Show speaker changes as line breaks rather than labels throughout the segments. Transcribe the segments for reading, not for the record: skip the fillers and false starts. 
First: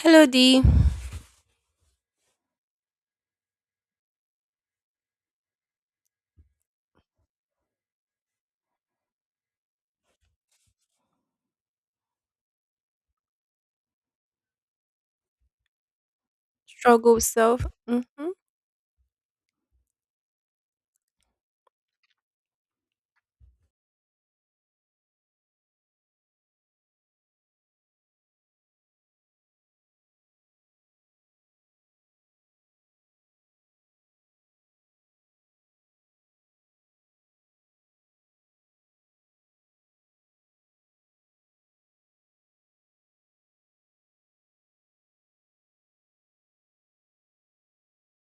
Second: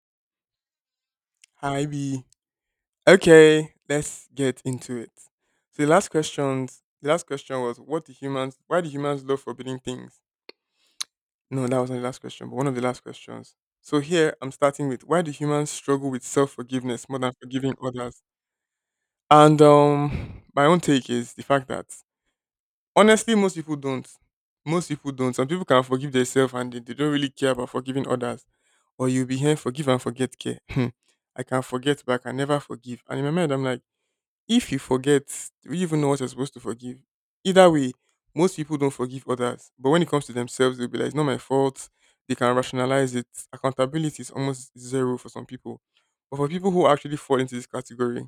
Hello, D.
Hi B. Okay, let's get into it. So the last question was what do humans why do humans love forbidding things? No, that wasn't the last question, but one of the last questions. So here I'm starting with why do humans struggle with self forgiveness more
Struggle
than
self.
forgiving others?
Mm-hmm,
And my own take is the fact that honestly most people don't. Most people don't. Some people can forgive themselves and they don't really care about forgiving others. Or you'll be here forgive and forget care. I can forget but I can never forgive. And in my mind I'm like if you forget, do you even know what you're supposed to forgive? Either way, most people don't forgive others. But when it comes to themselves, they'll be like, it's not my fault. They can rationalize it. Accountability is almost zero for some people. But for people who actually fall into this category,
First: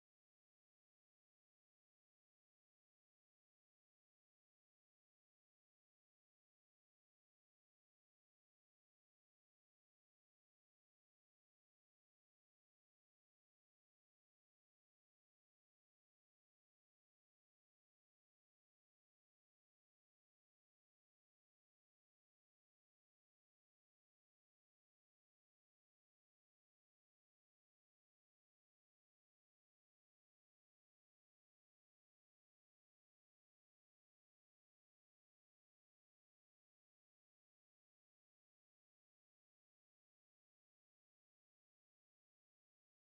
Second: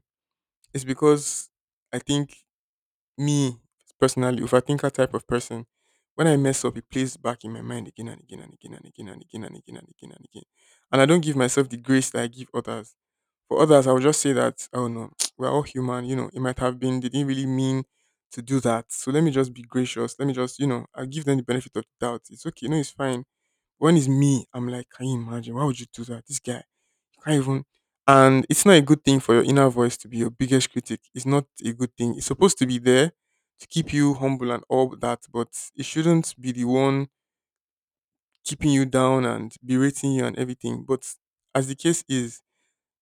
it's because I think me personally, if I think a type of person, when I mess up, it plays back in my mind again and again and again and again and again and again and again and again. And I don't give myself the grace that I give others for others, I would just say that, oh no, we're all human, it might have been, they didn't really mean to do that. So let me just be gracious. Let me just, I'll give them the benefit of the doubt. It's okay. No, it's fine. When it's me, I'm like, can you imagine? Why would you do that? This guy, you can't even. And it's not a good thing for your inner voice to be your biggest critic. It's not a good thing. It's supposed to be there to keep you humble and all that, but it shouldn't be the one keeping you down and berating you and everything. But as the case is,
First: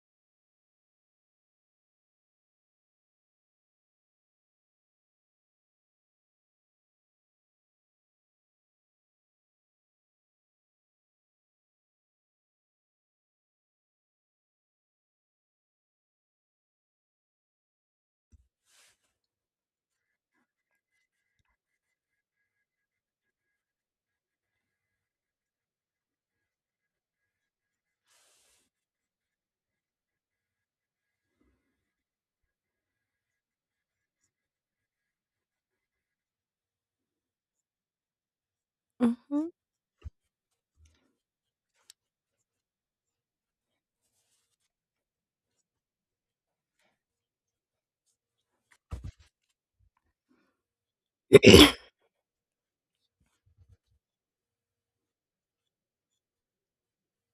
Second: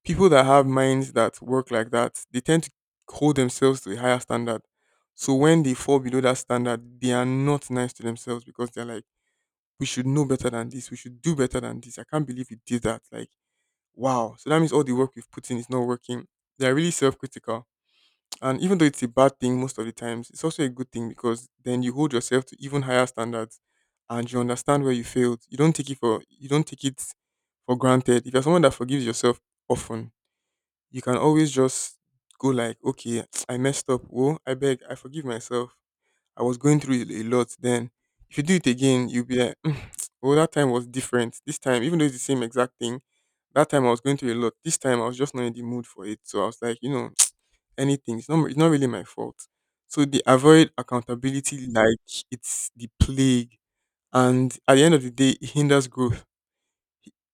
people that have minds that work like that, they tend to hold themselves to a higher standard. So when they fall below that standard, they are not nice to themselves because they're like, we should know better than this. We should do better than this. I can't believe we did that. Like, wow. So that means all the work we've put in is not working. They're really self critical. And even though it's a bad thing most of the times, it's also a good thing because then you hold yourself to even higher standards and you understand where you failed. You don't take it for granted. If you're someone that forgives yourself often, you can always just go like, okay, I messed up. Oh, I beg, I forgive myself. I was going through it a lot then. If you do it again, you'll be
mm-hmm.
like, "Mm, oh, that time was different. This time, even though it's the same exact thing, that time I was going through a lot. This time I was just not in the mood for it. So I was like, anything. It's not really my fault. So they avoid accountability like it's the plague. And at the end of the day, it hinders growth.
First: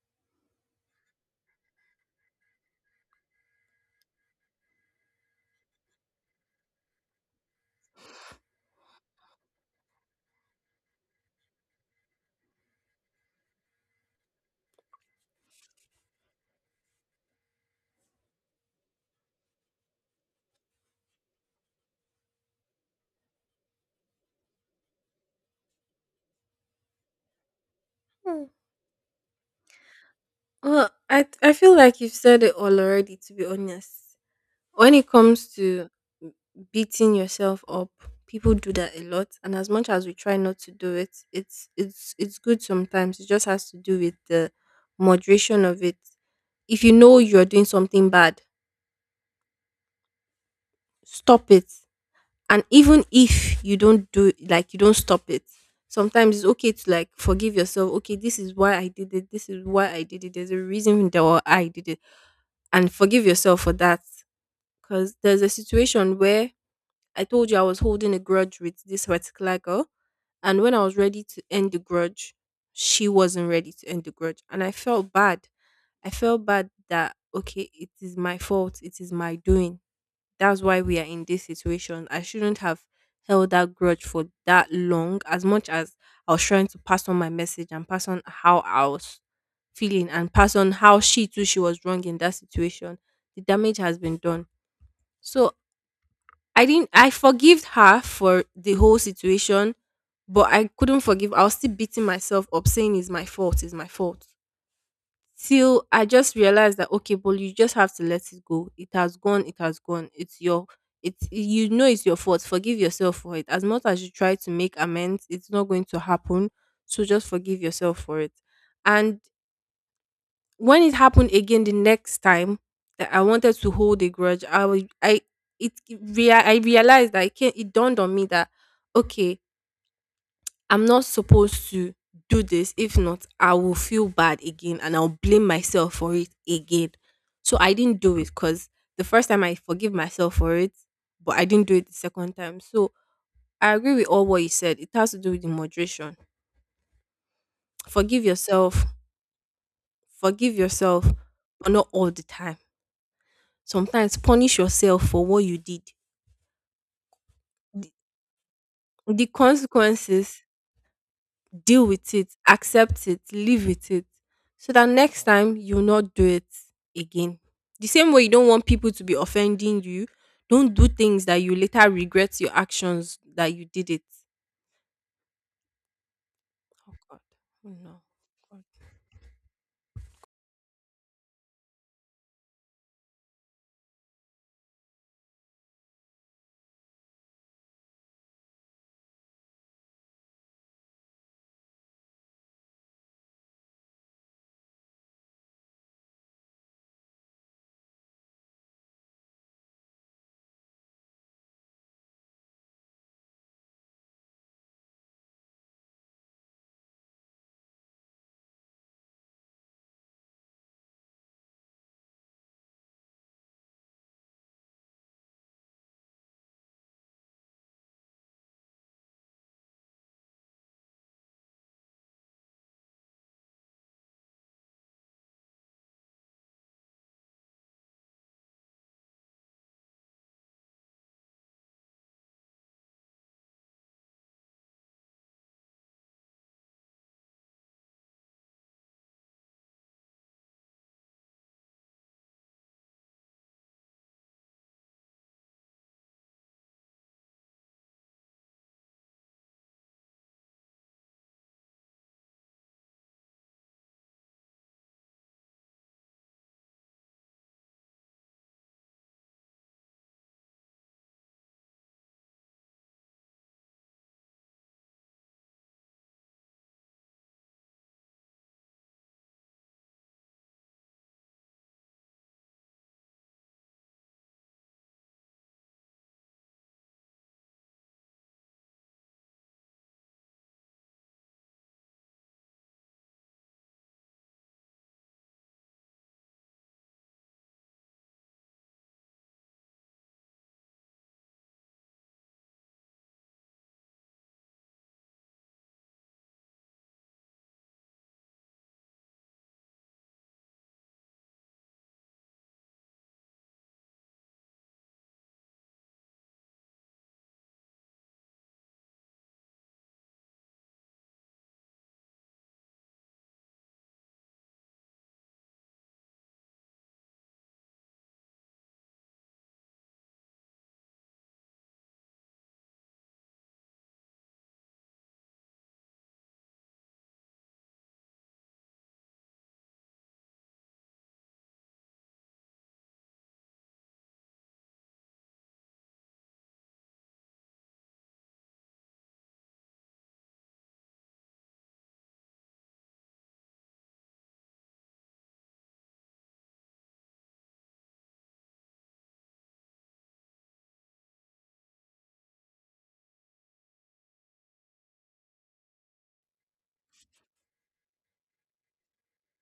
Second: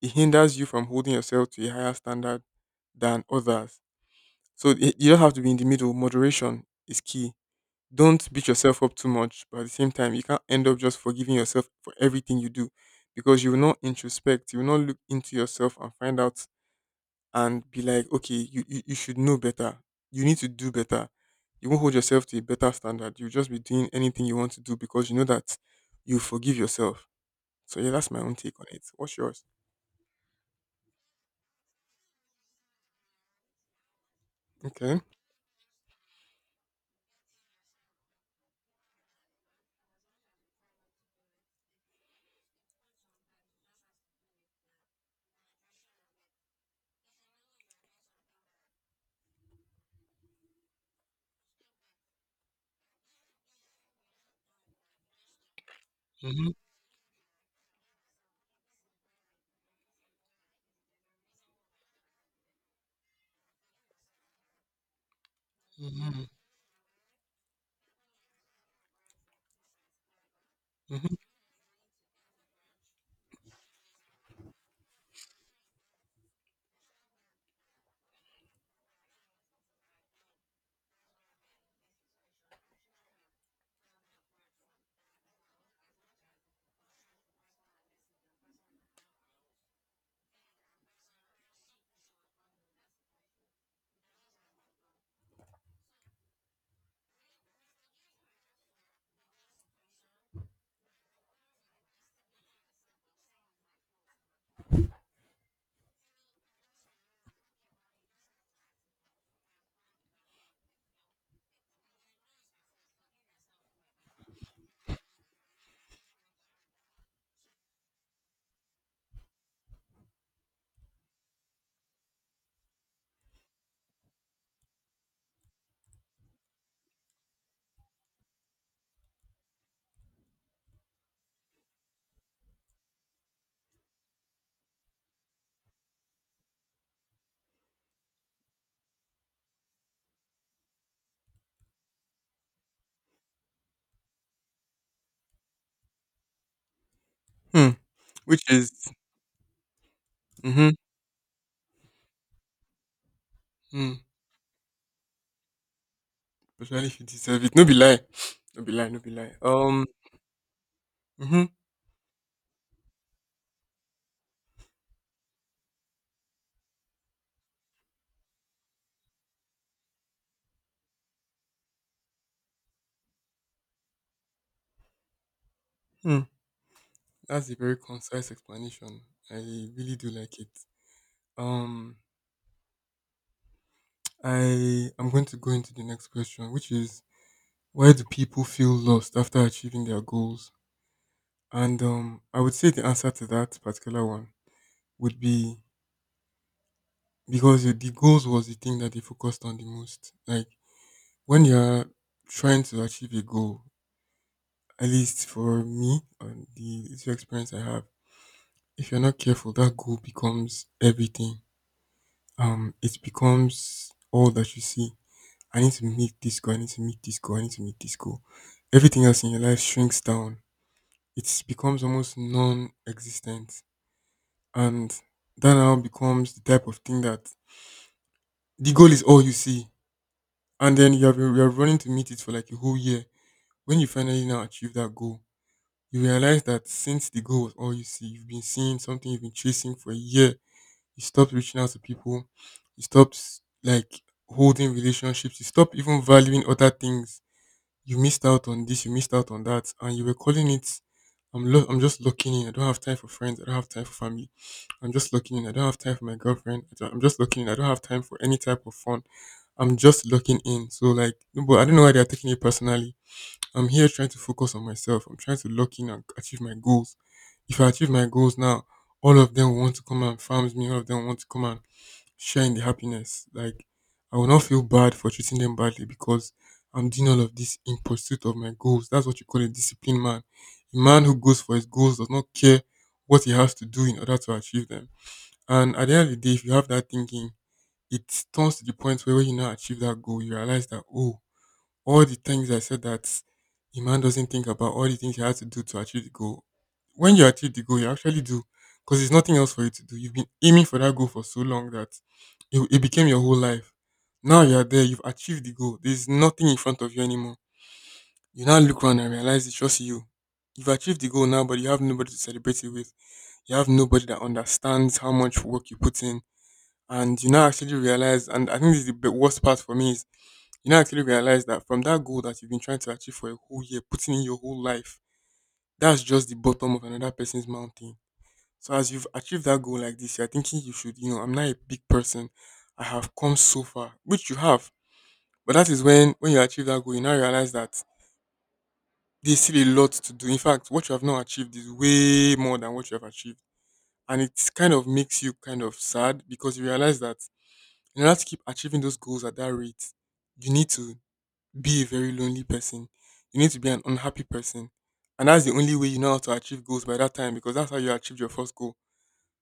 It hinders you from holding yourself to a higher standard than others. So you don't have to be in the middle. Moderation is key. Don't beat yourself up too much, but at the same time, you can't end up just forgiving yourself for everything you do because you will not introspect. You will not look into yourself and find out and be like, okay, you should know better. You need to do better. You won't hold yourself to a better standard. You'll just be doing anything you want to do because you know that you forgive yourself. So, yeah, that's my own take on it. What's yours?
Well, I feel like you've said it all already. To be honest, when
Okay.
it comes to beating yourself up, people do that a lot. And as much as we try not to do it, it's good sometimes. It just has to do with the moderation of it. If you know you're doing something bad, stop it. And even if you don't do it, like you don't stop it, sometimes it's
Mm-hmm.
okay to like forgive yourself. Okay, this is why I did it. This is why I did it. There's a reason that why I did it, and forgive yourself for that. Because there's a situation
Mm-hmm.
where I told you I was holding a grudge with this particular girl, and when I was ready to end the grudge, she wasn't ready to end the grudge, and I felt bad. I felt bad that okay, it is my fault. It is my doing that's why we are in this situation. I shouldn't have held that grudge for that long as much as I was trying to pass on my message and pass on how I was feeling and pass on how she too she was wrong in that situation. The damage has been done. So I didn't I forgave her for the whole situation, but I couldn't forgive. I was still beating myself up saying it's my fault till I just realized that okay, but you just have to let it go. It has gone, it has gone. It's your it's you know it's your fault. Forgive yourself for it. As much as you try to make amends, it's not going to happen. So just forgive yourself for it. And when it happened again the next time that I wanted to hold a grudge, I was I it I realized that it, came, it dawned on me that okay, I'm not supposed to do this. If not, I will feel bad again and I'll blame myself for it again. So I didn't do it because the first time I forgive myself for it, but I didn't do it the second time. So I agree with all what you said. It has to do with the moderation.
Hmm.
Forgive
Which is.
yourself, forgive
Mm-hmm.
yourself, but not all the time.
Hmm.
Sometimes punish yourself for what you did.
Especially if you deserve it. No be
The,
lie. No be lie, no be
the
lie.
consequences
Hmm.
deal with it, accept it, live with it. So that next time you'll not do it again. The same way you don't want people to be offending you, don't do things that you later regret your actions that you did it.
Hmm.
Oh God.
That's a
Oh
very
no.
concise
God.
explanation. I really do like it. Um I am going to go into the next question, which is why do people feel lost after achieving their goals? And I would say the answer to that particular one would be because the goals was the thing that they focused on the most. Like when you're trying to achieve a goal, at least for me and the little experience I have. If you're not careful, that goal becomes everything. It becomes all that you see. I need to meet this goal. I need to meet this goal. I need to meet this goal. Everything else in your life shrinks down. It becomes almost non-existent, and that now becomes the type of thing that the goal is all you see, and then you are running to meet it for like a whole year. When you finally now achieve that goal, you realize that since the goal was all you see, you've been seeing something you've been chasing for a year. You stopped reaching out to people. You stopped like holding relationships. You stopped even valuing other things. You missed out on this. You missed out on that, and you were calling it. I'm just locking in. I don't have time for friends. I don't have time for family. I'm just locking in. I don't have time for my girlfriend. I don't- I'm just locking in. I don't have time for any type of fun. I'm just locking in. So like, no, but I don't know why they are taking it personally. I'm here trying to focus on myself. I'm trying to lock in and achieve my goals. If I achieve my goals now, all of them will want to come and farms me. All of them want to come and share in the happiness. Like I will not feel bad for treating them badly because I'm doing all of this in pursuit of my goals. That's what you call a disciplined man. A man who goes for his goals does not care what he has to do in order to achieve them. And at the end of the day, if you have that thinking, it turns to the point where when you now achieve that goal, you realize that oh all the things I said that a man doesn't think about, all the things he has to do to achieve the goal. When you achieve the goal, you actually do because there's nothing else for you to do. You've been aiming for that goal for so long that it became your whole life. Now you're there, you've achieved the goal. There's nothing in front of you anymore. You now look around and realize it's just you. You've achieved the goal now, but you have nobody to celebrate it with. You have nobody that understands how much work you put in. And you now actually realize, and I think this is worst part for me, is you now actually realize that from that goal that you've been trying to achieve for a whole year, putting in your whole life, that's just the bottom of another person's mountain. So as you've achieved that goal like this, you're thinking you should, I'm not a big person. I have come so far, which you have. But that is when you achieve that goal, you now realize that there's still a lot to do. In fact, what you have not achieved is way more than what you have achieved. And it kind of makes you kind of sad because you realize that in order to keep achieving those goals at that rate, you need to be a very lonely person. You need to be an unhappy person. And that's the only way you know how to achieve goals by that time because that's how you achieved your first goal.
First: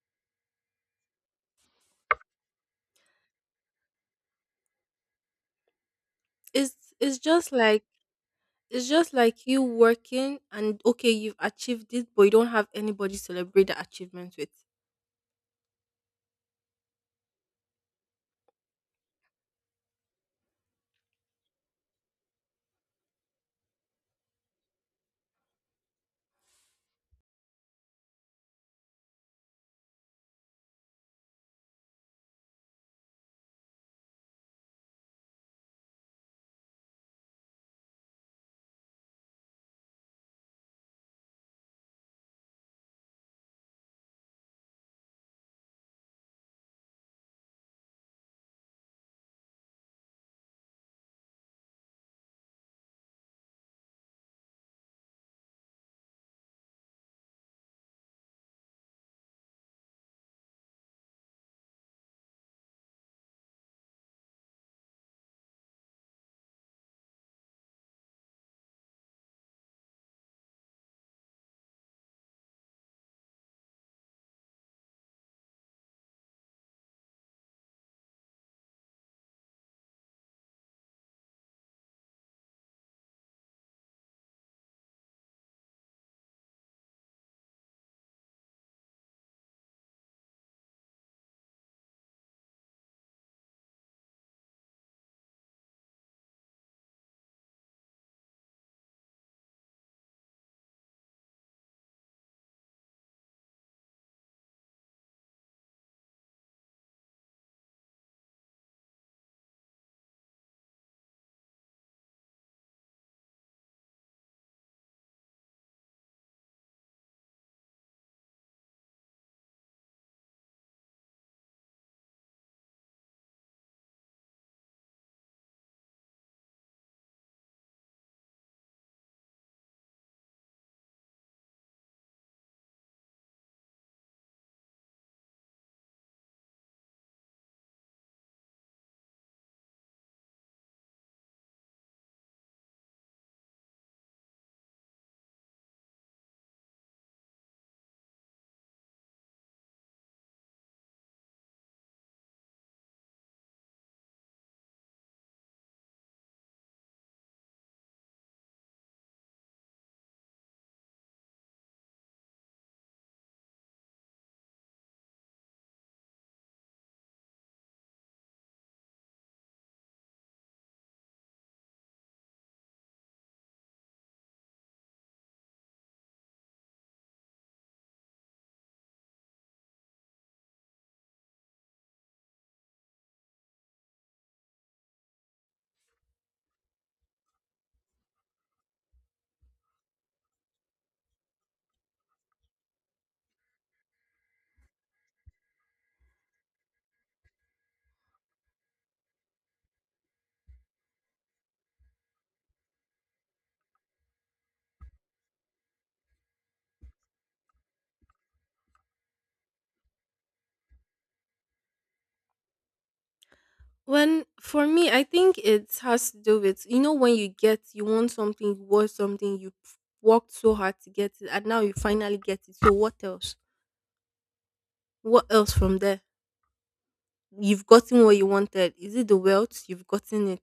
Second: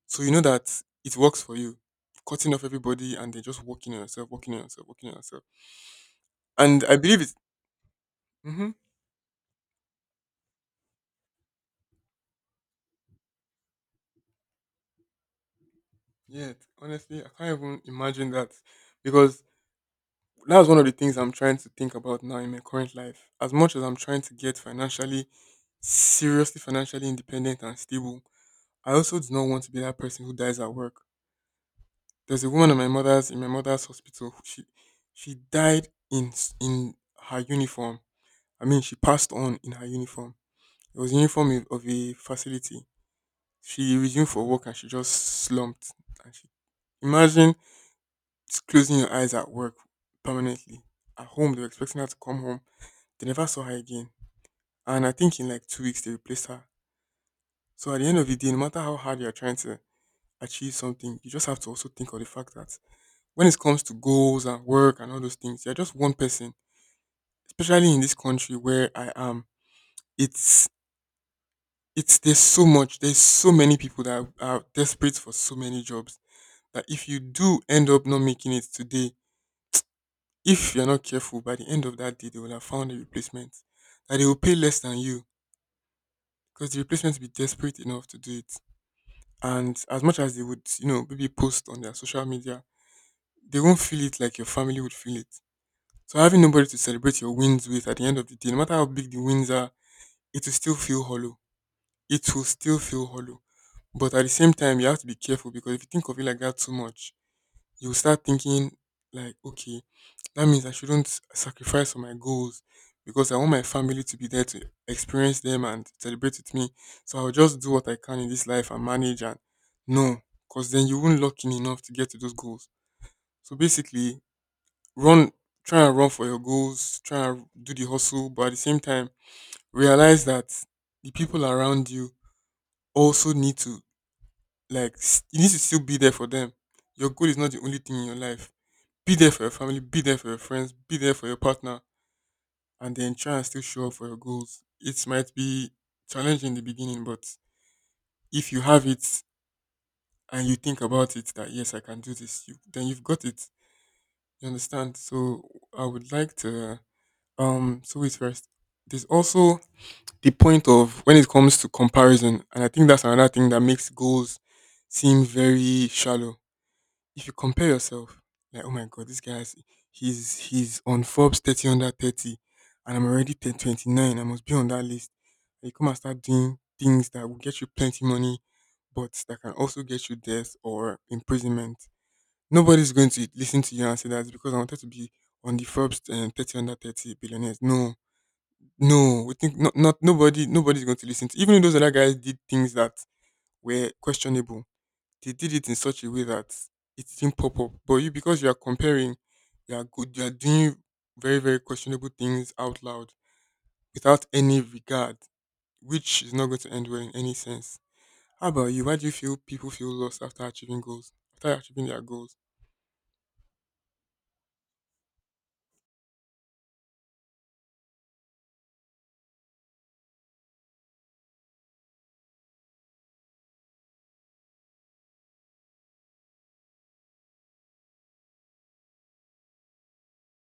So you know that it works for you. Cutting off everybody and then just working on yourself, working on yourself, working on yourself.
It's
And I
it's
believe it's
just like
mm-hmm.
it's just like you working and okay, you've achieved it, but you don't have anybody to celebrate the achievement with.
Yeah, honestly, I can't even imagine that because that's one of the things I'm trying to think about now in my current life. As much as I'm trying to get financially, seriously financially independent and stable, I also do not want to be that person who dies at work. There's a woman in my mother's hospital. She died in in her uniform. I mean, she passed on in her uniform. It was the uniform of a facility. She resumed for work and she just slumped. And she imagine just closing your eyes at work permanently. At home, they were expecting her to come home. They never saw her again. And I think in like 2 weeks they replaced her. So at the end of the day, no matter how hard you are trying to achieve something, you just have to also think of the fact that when it comes to goals and work and all those things, you're just one person. Especially in this country where I am, it's it's there's so many people that are desperate for so many jobs that if you do end up not making it today, if you're not careful, by the end of that day they will have found a replacement. That they will pay less than you because the replacement will be desperate enough to do it. And as much as they would, maybe post on their social media, they won't feel it like your family would feel it. So having nobody to celebrate your wins with at the end of the day, no matter how big the wins are, it will still feel hollow. It will still feel hollow. But at the same time, you have to be careful because if you think of it like that too much, you will start thinking, like, okay, that means I shouldn't sacrifice for my goals because I want my family to be there to experience them and celebrate with me. So I'll just do what I can in this life and manage, and no, because then you won't lock in enough to get to those goals. So basically, run try and run for your goals, try and do the hustle, but at the same time realize that the people around you also need to like s- you need to still be there for them. Your goal is not the only thing in your life. Be there for your family, be there for your friends, be there for your partner, and then try and still show up for your goals. It might be challenging in the beginning, but if you have it and you think about it that yes, I can do this, then you've got it. You understand? So I would like to, so wait first. There's also the point of when it comes to comparison, and I think that's another thing that makes goals seem very shallow. If you compare yourself, like, oh my god, this guy's he's on Forbes 30 under 30, and I'm already 1029. I must be on that list. And you come and start doing things that will get you plenty money, but that can also get you death or imprisonment. Nobody's going to listen to you and say that because I wanted to be on the Forbes 30 under 30 billionaires. No, no, we think not, nobody's going to listen to, even though those other guys did things that were questionable, they did it in such a way that it didn't pop up. But you, because you are comparing, you are doing very, very questionable things out loud without any regard, which is not going to end well in any sense. How about you? Why do you feel people feel lost after achieving goals? After achieving their goals?
When for me, I think it has to do with you know when you get you want something, worked so hard to get it, and now you finally get it. So what else? What else from there? You've gotten what you wanted. Is it the wealth? You've gotten it.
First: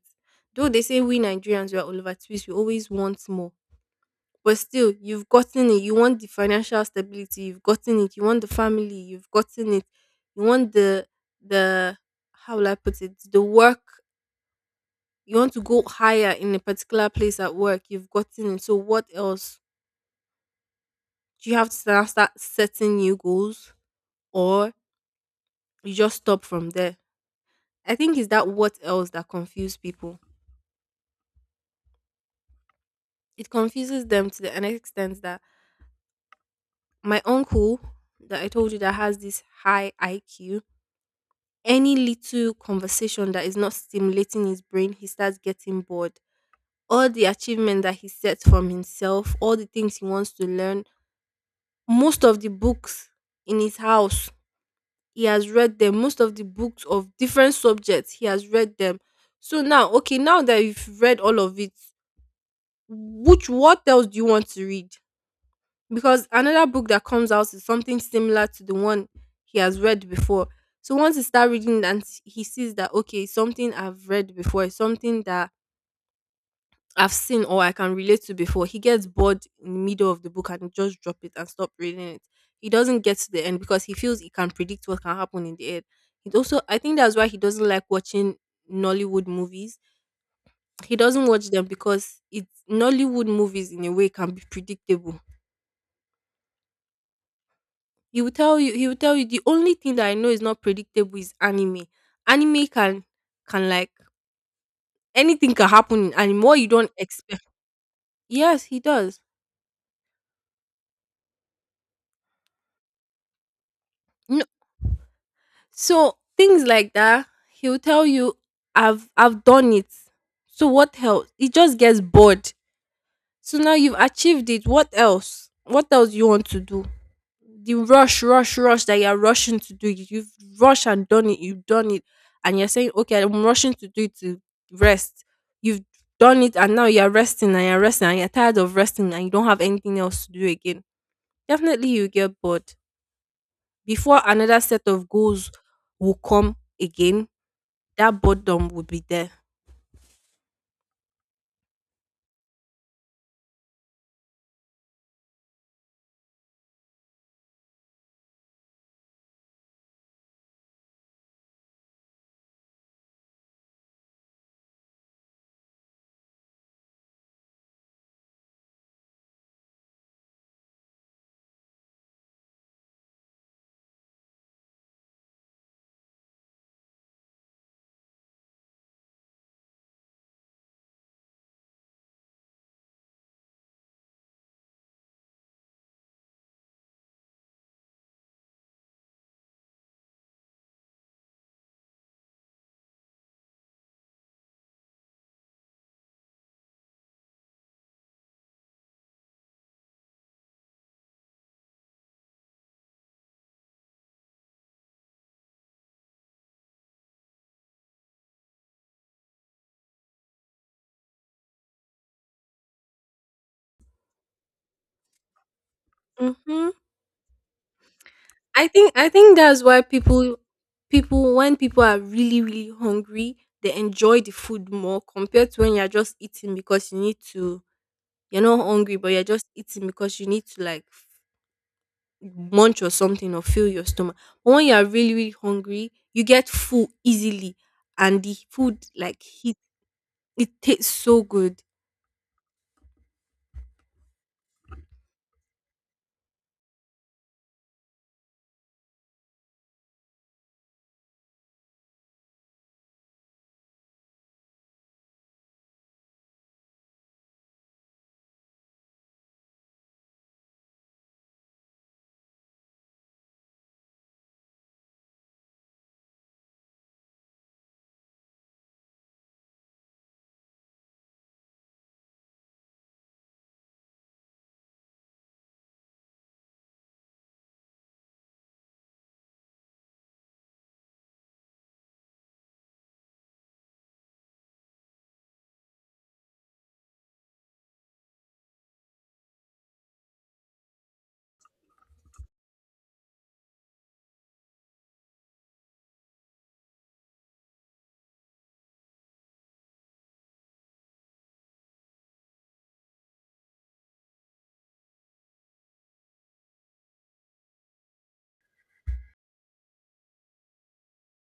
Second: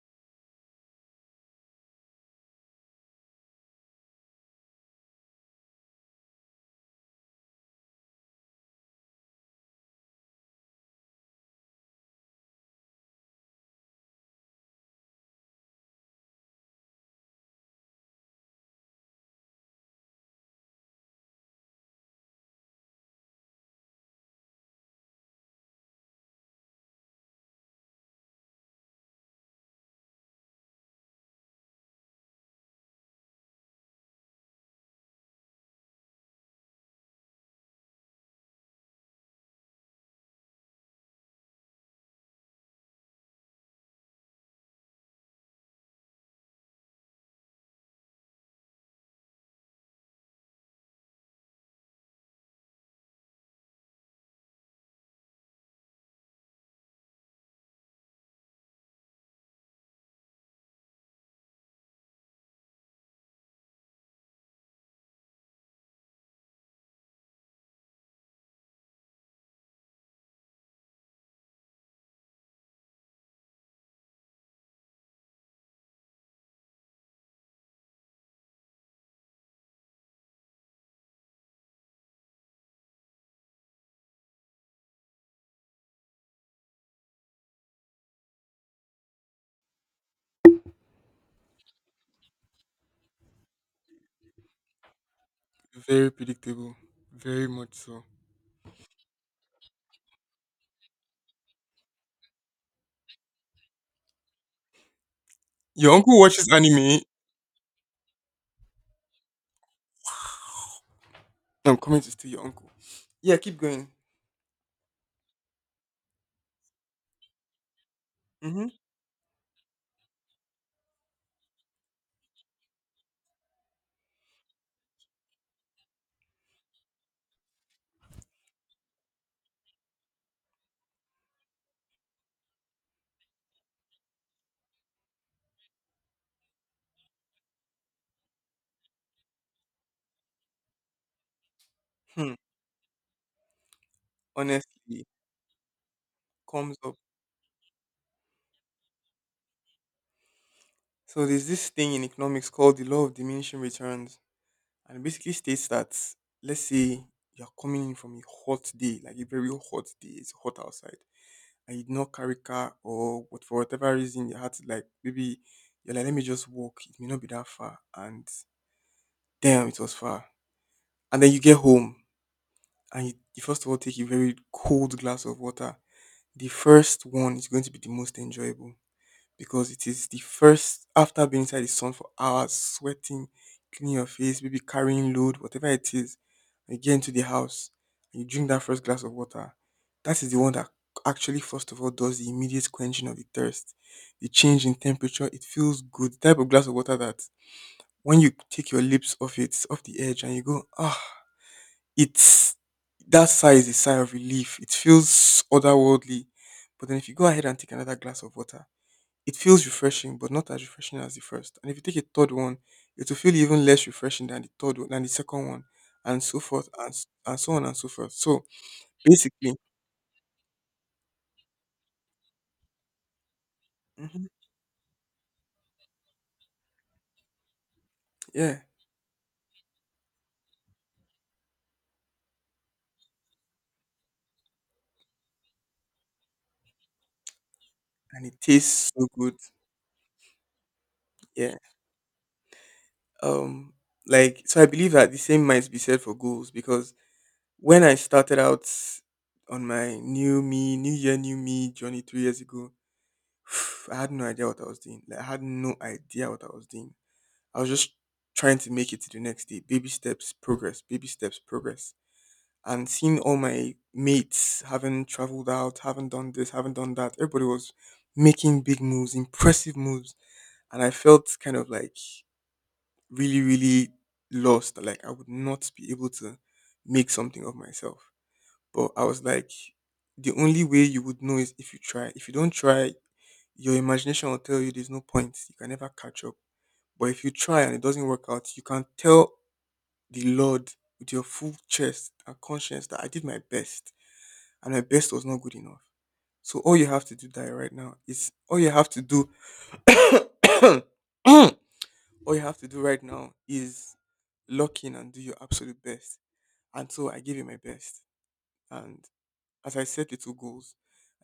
Though they say we Nigerians we are Oliver Twist, we always want more. But still, you've gotten it. You want the financial stability, you've gotten it. You want the family, you've gotten it. You want the how will I put it? The work you want to go higher in a particular place at work, you've gotten it. So what else? Do you have to start setting new goals or you just stop from there? I think it's that what else that confuse people. It confuses them to the an extent that my uncle that I told you that has this high IQ, any little conversation that is not stimulating his brain, he starts getting bored. All the achievement that he sets from himself, all the things he wants to learn, most of the books in his house he has read them, most of the books of different subjects he has read them. So now okay, now that you've read all of it, which what else do you want to read? Because another book that comes out is something similar to the one he has read before. So once he start reading it he sees that okay, it's something I've read before, it's something that I've seen or I can relate to before. He gets bored in the middle of the book and just drop it and stop reading it. He doesn't get to the end because he feels he can predict what can happen in the end. It also I think that's why he doesn't like watching Nollywood movies. He doesn't watch them because it's Nollywood movies in a way can be predictable.
Very predictable. Very much so.
He will tell you the only thing that I know is not predictable is anime. Anime can like anything can
Your
happen in
uncle
anime.
watches
What you don't
anime.
expect. Yes, he does.
I'm coming to steal your uncle. Yeah, keep going.
So things like that, he'll tell you,
Mm-hmm.
I've done it. So what else? It just gets bored. So now you've achieved it. What else? What else you want to do? The rush, rush, rush that you're rushing to do. You've rushed and done it. You've done it. And you're saying, okay, I'm rushing to do it to rest. You've done it and now you're resting and you're resting and you're tired of resting and you don't have anything else to do again. Definitely you
Hmm.
get bored. Before another set
Honestly
of goals will come
comes up.
again, that boredom would be there.
So there's this thing in economics called the law of diminishing returns, and it basically states that, let's say, you're coming in from a hot day, like a very hot day, it's hot outside, and you did not carry car or what, for whatever reason you had to, like, maybe you're like, let me just walk. It may not be that far, and damn, it was far. And then you get home, and you first of all take a very cold glass of water. The first one is going to be the most enjoyable because it is the first after being inside the sun for hours, sweating, cleaning your face, maybe carrying load, whatever it is. And you get into the house and you drink that first glass of water. That is the one that actually, first of all, does the immediate quenching of the thirst, the change in temperature. It feels good. The type of glass of water that when you take your lips off it, off the edge, and you go, ah, it's that sigh is a sigh of relief. It feels otherworldly. But then if you go ahead and take another glass of water, it feels refreshing, but not as refreshing as the first. And if you take a third one, it will feel even less refreshing than the third one, than the second one, and so forth,
Hmm.
and so on and so forth. So
I think
basically.
that's why people when people are really really hungry, they enjoy
Hmm.
the food more compared to when you're just eating because you need to. You're
Yeah.
not hungry, but you're just eating because you need to munch or something or fill your stomach. But when you are really really hungry, you get full easily, and
And
the
it
food
tastes so
like
good.
it tastes so
Yeah.
good.
Um, like so, I believe that the same might be said for goals because when I started out on my new me, new year, new me journey 3 years ago, I had no idea what I was doing. Like I had no idea what I was doing. I was just trying to make it to the next day. Baby steps, progress, baby steps, progress. And seeing all my mates having traveled out, haven't done this, haven't done that, everybody was making big moves, impressive moves. And I felt kind of like really, really lost. Like I would not be able to make something of myself. But I was like, the only way you would know is if you try. If you don't try, your imagination will tell you there's no point. You can never catch up. But if you try and it doesn't work out, you can tell the Lord with your full chest and conscience that I did my best and my best was not good enough. So all you have to do that right now is all you have to do all you have to do right now is lock in and do your absolute best. And so I gave it my best. And as I set little goals,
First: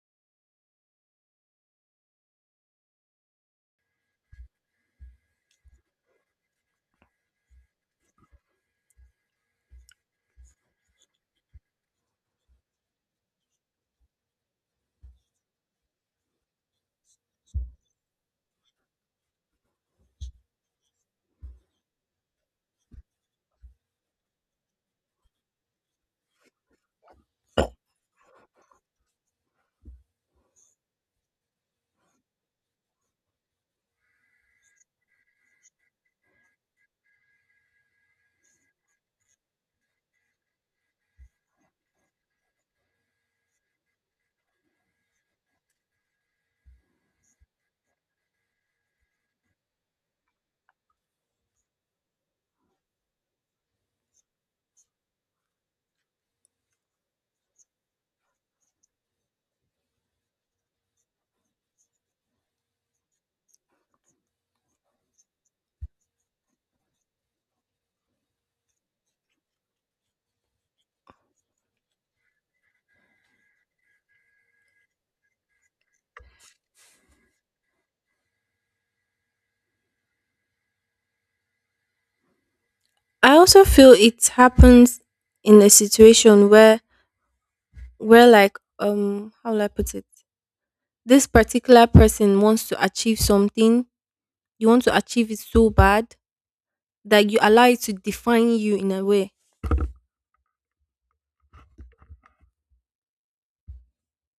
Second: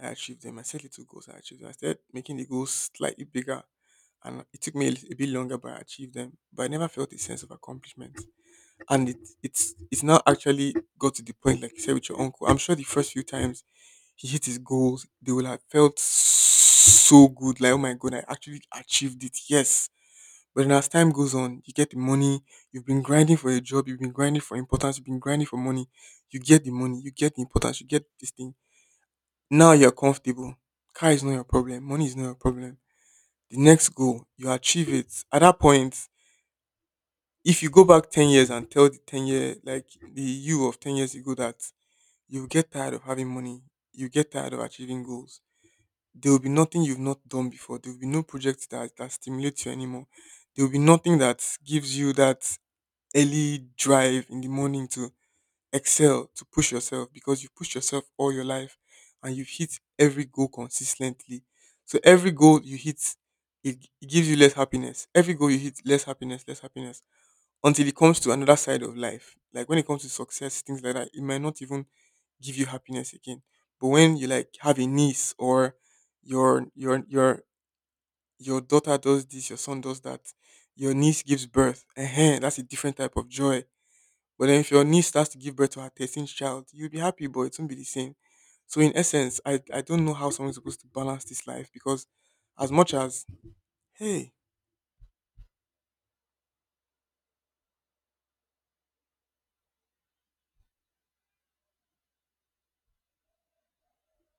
I achieved them. I set little goals, I achieved them. I started making the goals slightly bigger and it took me a bit longer, but I achieved them. But I never felt a sense of accomplishment, and it's now actually got to the point. Like you said with your uncle, I'm sure the first few times he hit his goals, they will have felt so good, like, oh my god, I actually achieved it. Yes, but then as time goes on, you get the money. You've been grinding for a job, you've been grinding for importance, you've been grinding for money. You get the money, you get the importance, you get this thing. Now you're comfortable. Car is not your problem, money is not your problem. The next goal you achieve it, at that point, if you go back 10 years and tell the 10 year, like, the you of 10 years ago, that you get tired of having money, you get tired of achieving goals. There will be nothing you've not done before. There will be no project that stimulates you anymore. There will be nothing that gives you that early drive in the morning to excel, to push yourself, because you've pushed yourself all your life and you've hit every goal consistently. So every goal you hit, it gives you less happiness. Every goal you hit, less happiness, less happiness, until it comes to another side of life. Like when it comes to success, things like that, it might not even give you happiness again. But when you, like, have a niece, or your your your your daughter does this, your son does that, your niece gives birth, that's a different type of
I
joy.
also feel it
But then if your
happens
niece starts to give
in a
birth to her 13th
situation
child,
where
you'll be happy, but it won't be the same.
where like
So in
um
essence,
how
I
will I
I
put
don't
it?
know how someone's supposed to balance
This
this life
particular
because
person wants
as
to
much
achieve
as
something,
hey
you want to achieve it so bad that you allow it to define you in a way.